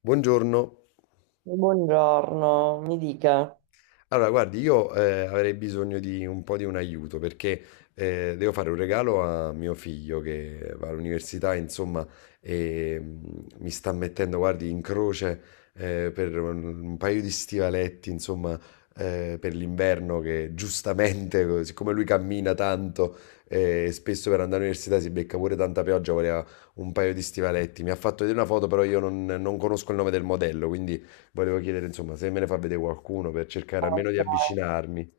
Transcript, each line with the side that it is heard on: left: Buongiorno.
right: Buongiorno, mi dica.
left: Allora, guardi, io avrei bisogno di un po' di un aiuto perché devo fare un regalo a mio figlio che va all'università, insomma, e mi sta mettendo, guardi, in croce per un paio di stivaletti, insomma, per l'inverno che giustamente, siccome lui cammina tanto e spesso per andare all'università si becca pure tanta pioggia, voleva un paio di stivaletti. Mi ha fatto vedere una foto, però io non conosco il nome del modello, quindi. Volevo chiedere, insomma, se me ne fa vedere qualcuno per cercare almeno di avvicinarmi.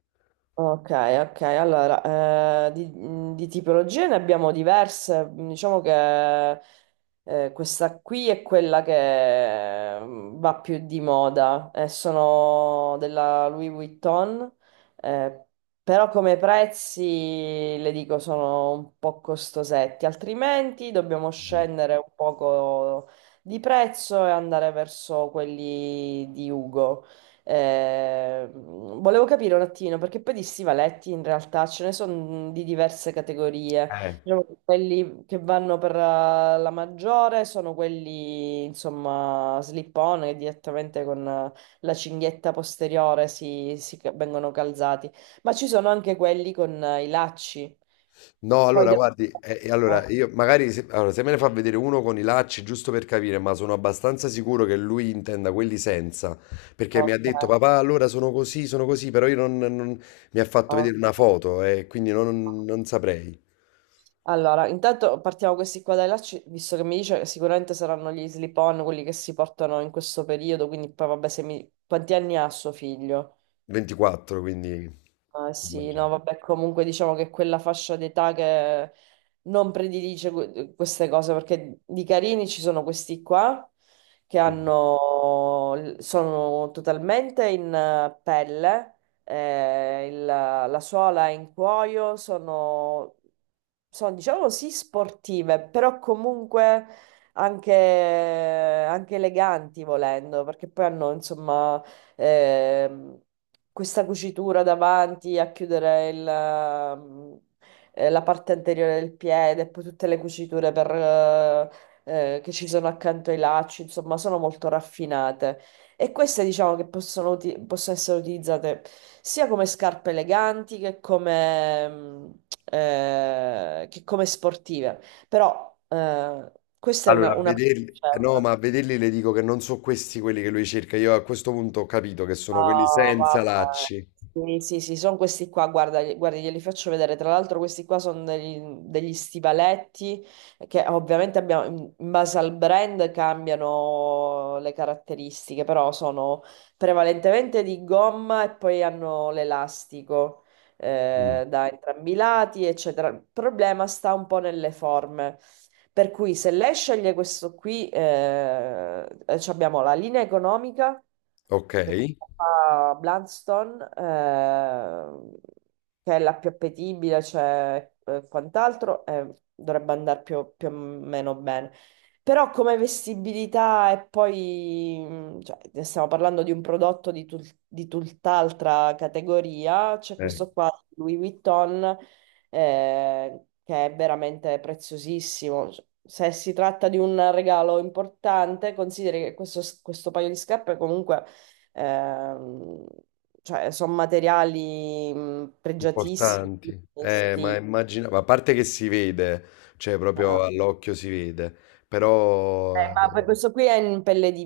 right: Ok, ok, allora, di tipologie ne abbiamo diverse, diciamo che questa qui è quella che va più di moda, sono della Louis Vuitton, eh, però come prezzi le dico sono un po' costosetti, altrimenti dobbiamo
left: Mm.
right: scendere un poco di prezzo e andare verso quelli di Ugo. Volevo capire un attimo, perché poi di stivaletti in realtà ce ne sono di diverse categorie.
left: Eh.
right: Diciamo che quelli che vanno per la maggiore sono quelli, insomma, slip-on, che direttamente con la cinghietta posteriore vengono calzati. Ma ci sono anche quelli con i lacci.
left: No,
right: Poi
left: allora
right: devo...
left: guardi,
right: Ah,
left: allora io magari se, allora, se me ne fa vedere uno con i lacci, giusto per capire, ma sono abbastanza sicuro che lui intenda quelli senza, perché mi ha
right: ok,
left: detto papà, allora sono così, però io mi ha fatto vedere una
right: ok.
left: foto e quindi non saprei.
right: Allora, intanto partiamo questi qua dai lacci, visto che mi dice che sicuramente saranno gli slip-on quelli che si portano in questo periodo, quindi poi vabbè, se mi... quanti anni ha suo figlio?
left: 24, quindi
right: Ah, sì, no,
left: immagino.
right: vabbè, comunque diciamo che quella fascia d'età che non predilige queste cose, perché di carini ci sono questi qua che hanno, sono totalmente in pelle, la suola è in cuoio, sono, sono, diciamo sì sportive, però comunque anche, anche eleganti volendo, perché poi hanno, insomma ehm, questa cucitura davanti a chiudere il, la parte anteriore del piede, e poi tutte le cuciture per, che ci sono accanto ai lacci, insomma, sono molto raffinate. E queste diciamo che possono, possono essere utilizzate sia come scarpe eleganti che come, che come sportive. Però questa è
left: Allora, a
right: una
left: vederli, no,
right: scelta.
left: ma a vederli le dico che non sono questi quelli che lui cerca. Io a questo punto ho capito che sono quelli
right: Ah,
left: senza
right: vabbè.
left: lacci.
right: Sì, sì, sì, sono questi qua, guarda, guardi, glieli faccio vedere. Tra l'altro questi qua sono degli, degli stivaletti che ovviamente abbiamo, in base al brand cambiano le caratteristiche, però sono prevalentemente di gomma e poi hanno l'elastico
left: Mm.
right: da entrambi i lati, eccetera. Il problema sta un po' nelle forme. Per cui se lei sceglie questo qui, ci abbiamo la linea economica
left: Ok,
right: che fa Bloodstone, che è la più appetibile, cioè quant'altro, dovrebbe andare più, più o meno bene. Però come vestibilità e poi, cioè, ne stiamo parlando di un prodotto di, di tutt'altra categoria, c'è questo qua, Louis Vuitton, che è veramente preziosissimo. Se si tratta di un regalo importante, consideri che questo paio di scarpe comunque Ehm, cioè, sono materiali pregiatissimi.
left: importanti.
right: Quindi
left: Ma
right: sì.
left: immagina, ma a parte che si vede, cioè proprio
right: Ah.
left: all'occhio si vede, però eh.
right: Ma per questo qui è in pelle di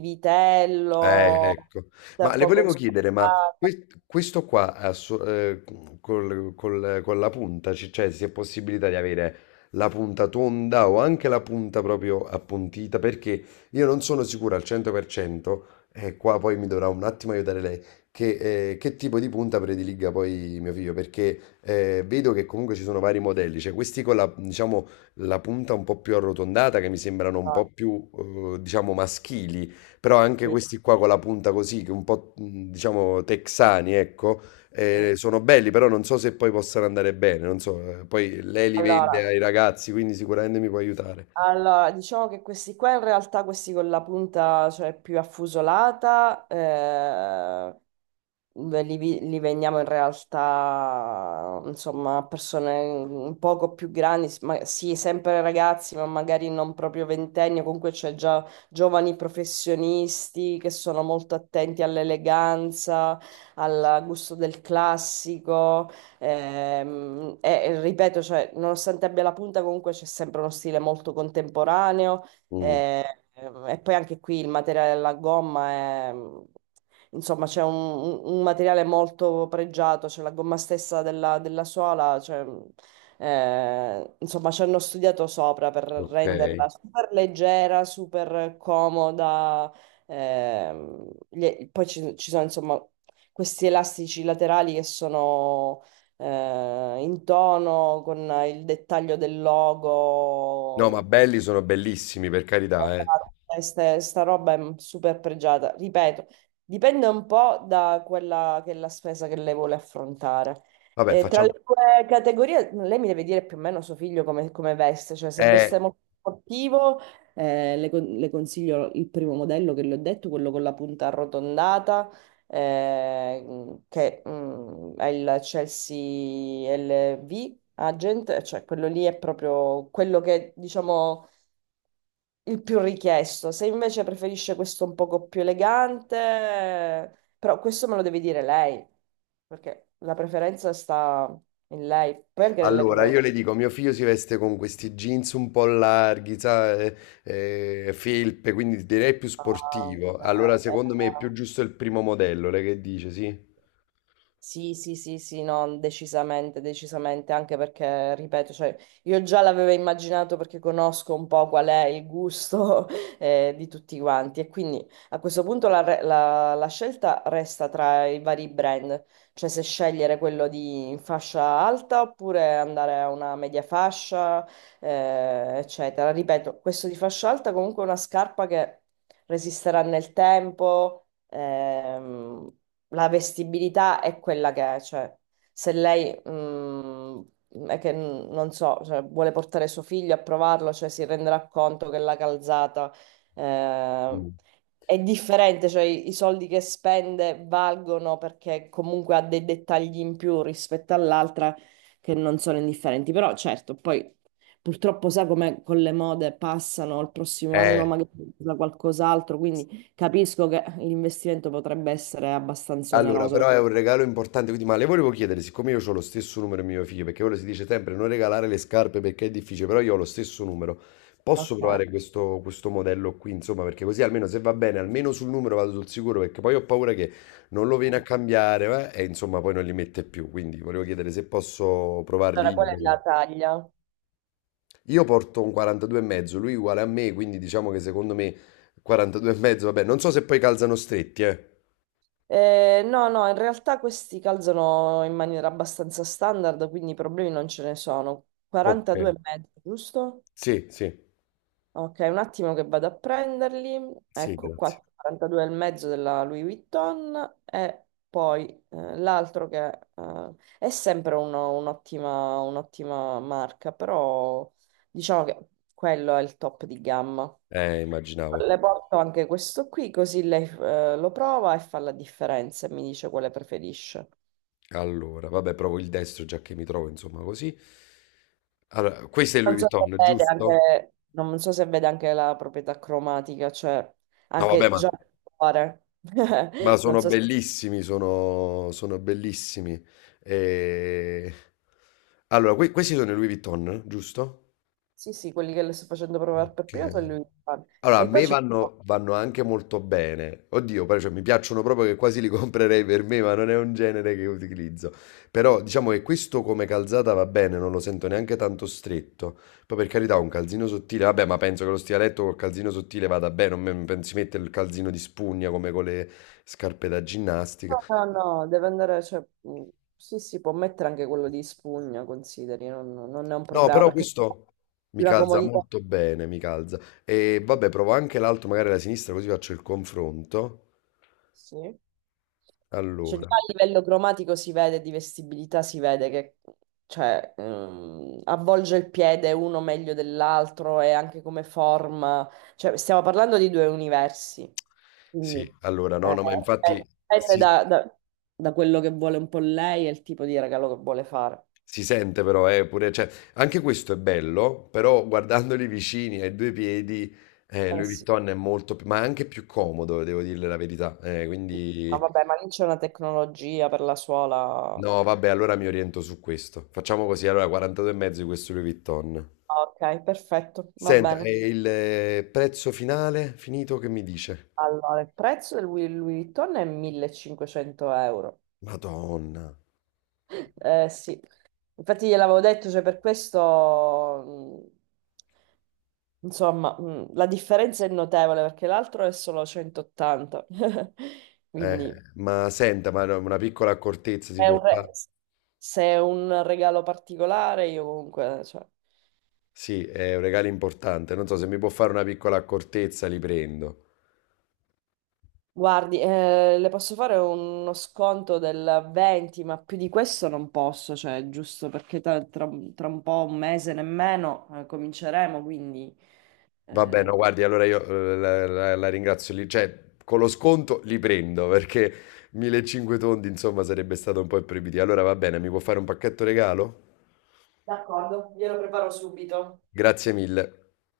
right: vitello,
left: Ecco.
right: è
left: Ma
right: un
left: le
right: poco
left: volevo chiedere, ma
right: sporcata.
left: questo qua ha so- col- col- con la punta, cioè se è possibilità di avere la punta tonda o anche la punta proprio appuntita, perché io non sono sicuro al 100%, e qua poi mi dovrà un attimo aiutare lei, che tipo di punta prediliga poi mio figlio, perché vedo che comunque ci sono vari modelli, cioè questi con la, diciamo, la punta un po' più arrotondata, che mi sembrano un
right: Ma
left: po' più, diciamo, maschili, però anche
right: sì,
left: questi qua con la punta così, che un po' diciamo texani, ecco,
right: sì.
left: sono belli, però non so se poi possano andare bene, non so, poi lei li
right: Allora,
left: vende ai ragazzi, quindi sicuramente mi può aiutare.
right: allora, diciamo che questi qua in realtà, questi con la punta cioè, più affusolata, beh, li vendiamo in realtà, insomma, a persone un poco più grandi, sì, sempre ragazzi, ma magari non proprio ventenni, comunque c'è già giovani professionisti che sono molto attenti all'eleganza, al gusto del classico. Ehm, e ripeto, cioè, nonostante abbia la punta, comunque c'è sempre uno stile molto contemporaneo.
left: Mm,
right: eh, e poi anche qui il materiale della gomma è insomma, c'è un, un materiale molto pregiato, c'è la gomma stessa della, della suola, cioè, insomma, ci hanno studiato sopra per
left: ok.
right: renderla super leggera, super comoda. Ehm, poi ci, ci sono, insomma, questi elastici laterali che sono in tono con il dettaglio del
left: No, ma
right: logo.
left: belli sono bellissimi, per carità, eh.
right: Queste- Sta roba è super pregiata. Ripeto, dipende un po' da quella che è la spesa che lei vuole affrontare.
left: Vabbè,
right: Tra
left: facciamo.
right: le due categorie, lei mi deve dire più o meno suo figlio come, come veste, cioè se veste
left: Eh,
right: molto sportivo, le, le consiglio il primo modello che le ho detto, quello con la punta arrotondata, che è il Chelsea LV Agent, cioè quello lì è proprio quello che diciamo il più richiesto. Se invece preferisce questo un poco più elegante, però questo me lo deve dire lei, perché la preferenza sta in lei. Poi anche nelle
left: allora,
right: colore.
left: io le dico, mio figlio si veste con questi jeans un po' larghi, sa, felpe, quindi direi più
right: Ah,
left: sportivo. Allora,
right: ok.
left: secondo me è più giusto il primo modello, lei che dice, sì?
right: Sì, sì, sì, sì, no, decisamente, decisamente, anche perché, ripeto, cioè, io già l'avevo immaginato perché conosco un po' qual è il gusto di tutti quanti e quindi a questo punto la, la scelta resta tra i vari brand, cioè se scegliere quello di fascia alta oppure andare a una media fascia, eccetera. Ripeto, questo di fascia alta comunque è una scarpa che resisterà nel tempo. La vestibilità è quella che è, cioè se lei è che non so, cioè, vuole portare suo figlio a provarlo, cioè si renderà conto che la calzata eh,
left: Mm.
right: è differente, cioè i soldi che spende valgono perché comunque ha dei dettagli in più rispetto all'altra che non sono indifferenti, però certo, poi purtroppo sa come con le mode passano, il prossimo anno
left: Eh,
right: magari usa qualcos'altro, quindi capisco che l'investimento potrebbe essere abbastanza
left: allora,
right: oneroso.
left: però è un regalo importante, quindi ma le volevo chiedere, siccome io ho lo stesso numero di mio figlio, perché ora si dice sempre non regalare le scarpe perché è difficile, però io ho lo stesso numero, posso
right: Ok.
left: provare questo modello qui, insomma, perché così almeno se va bene, almeno sul numero vado sul sicuro, perché poi ho paura che non lo viene a cambiare, e insomma poi non li mette più, quindi volevo chiedere se posso provarli
right: Allora, qual
left: io
right: è la
left: magari.
right: taglia?
left: Io porto un 42 e mezzo, lui è uguale a me, quindi diciamo che secondo me 42 e mezzo, vabbè, non so se poi calzano stretti, eh.
right: No, no, in realtà questi calzano in maniera abbastanza standard, quindi problemi non ce ne sono.
left: Ok,
right: 42 e mezzo, giusto?
left: sì, sì,
right: Ok, un attimo che vado a prenderli.
left: sì,
right: Ecco
left: grazie.
right: qua, 42 e mezzo della Louis Vuitton e poi l'altro che è sempre un'ottima un'ottima marca, però diciamo che quello è il top di gamma.
left: Immaginavo.
right: Le porto anche questo qui, così lei lo prova e fa la differenza e mi dice quale preferisce.
left: Allora, vabbè, provo il destro già che mi trovo, insomma, così. Allora, questo è
right: Non
left: Louis
right: so se
left: Vuitton,
right: vede
left: giusto?
right: anche, non so se vede anche la proprietà cromatica, cioè
left: No, vabbè,
right: anche
left: ma,
right: già il colore.
left: ma
right: Non
left: sono
right: so se...
left: bellissimi, sono bellissimi. E. Allora, questi sono i Louis Vuitton, giusto?
right: Sì, sì, quelli che le sto facendo provare per prima sono
left: Ok.
right: lui.
left: Allora, a
right: E qua
left: me
right: ci...
left: vanno anche molto bene. Oddio, però, cioè, mi piacciono proprio che quasi li comprerei per me, ma non è un genere che utilizzo. Però diciamo che questo come calzata va bene, non lo sento neanche tanto stretto. Poi per carità, un calzino sottile, vabbè, ma penso che lo stivaletto col calzino sottile vada bene, non si mette il calzino di spugna come con le scarpe da ginnastica.
right: No, no, no, deve andare... Cioè, sì, sì, può mettere anche quello di spugna, consideri, non, non è un
left: No,
right: problema,
left: però
right: perché è
left: questo mi
right: una
left: calza
right: comodità.
left: molto bene, mi calza. E vabbè, provo anche l'altro, magari la sinistra, così faccio il confronto.
right: Sì. Cioè, già
left: Allora.
right: a livello cromatico si vede, di vestibilità si vede che cioè, avvolge il piede uno meglio dell'altro e anche come forma. Cioè, stiamo parlando di due universi. Quindi,
left: Sì, allora no,
right: eh,
left: no, ma infatti
right: dipende
left: si,
right: da, da quello che vuole un po' lei e il tipo di regalo che vuole fare.
left: si sente però, pure, cioè, anche questo è bello, però guardandoli vicini ai due piedi,
right: Eh
left: Louis
right: sì.
left: Vuitton è molto più, ma anche più comodo, devo dirle la verità.
right: Ma
left: Quindi,
right: vabbè, ma lì c'è una tecnologia per la suola.
left: no, vabbè, allora mi oriento su questo. Facciamo così, allora 42 e mezzo di questo Louis Vuitton.
right: Ah, ok, perfetto, va
left: Senta,
right: bene.
left: e il prezzo finale, finito, che mi dice?
right: Allora, il prezzo del Louis Vuitton è 1500 euro.
left: Madonna.
right: Sì, infatti gliel'avevo detto, cioè per questo, insomma, la differenza è notevole perché l'altro è solo 180.
left: Eh,
right: Quindi
left: ma senta, ma no, una piccola accortezza si
right: è
left: può
right: un
left: fare?
right: se è un regalo particolare, io comunque, cioè.
left: Sì, è un regalo importante. Non so se mi può fare una piccola accortezza, li prendo.
right: Guardi, le posso fare uno sconto del 20, ma più di questo non posso, cioè, giusto perché tra, tra un po', un mese nemmeno, cominceremo, quindi...
left: Va bene,
right: eh,
left: no, guardi, allora io la ringrazio lì. Cioè, con lo sconto li prendo perché 1500 tondi, insomma, sarebbe stato un po' imprevedibile. Allora va bene, mi può fare un pacchetto regalo?
right: d'accordo, glielo preparo subito.
left: Grazie mille.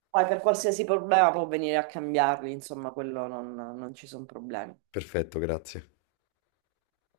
right: Poi per qualsiasi problema può venire a cambiarli, insomma, quello non ci sono problemi.
left: Perfetto, grazie.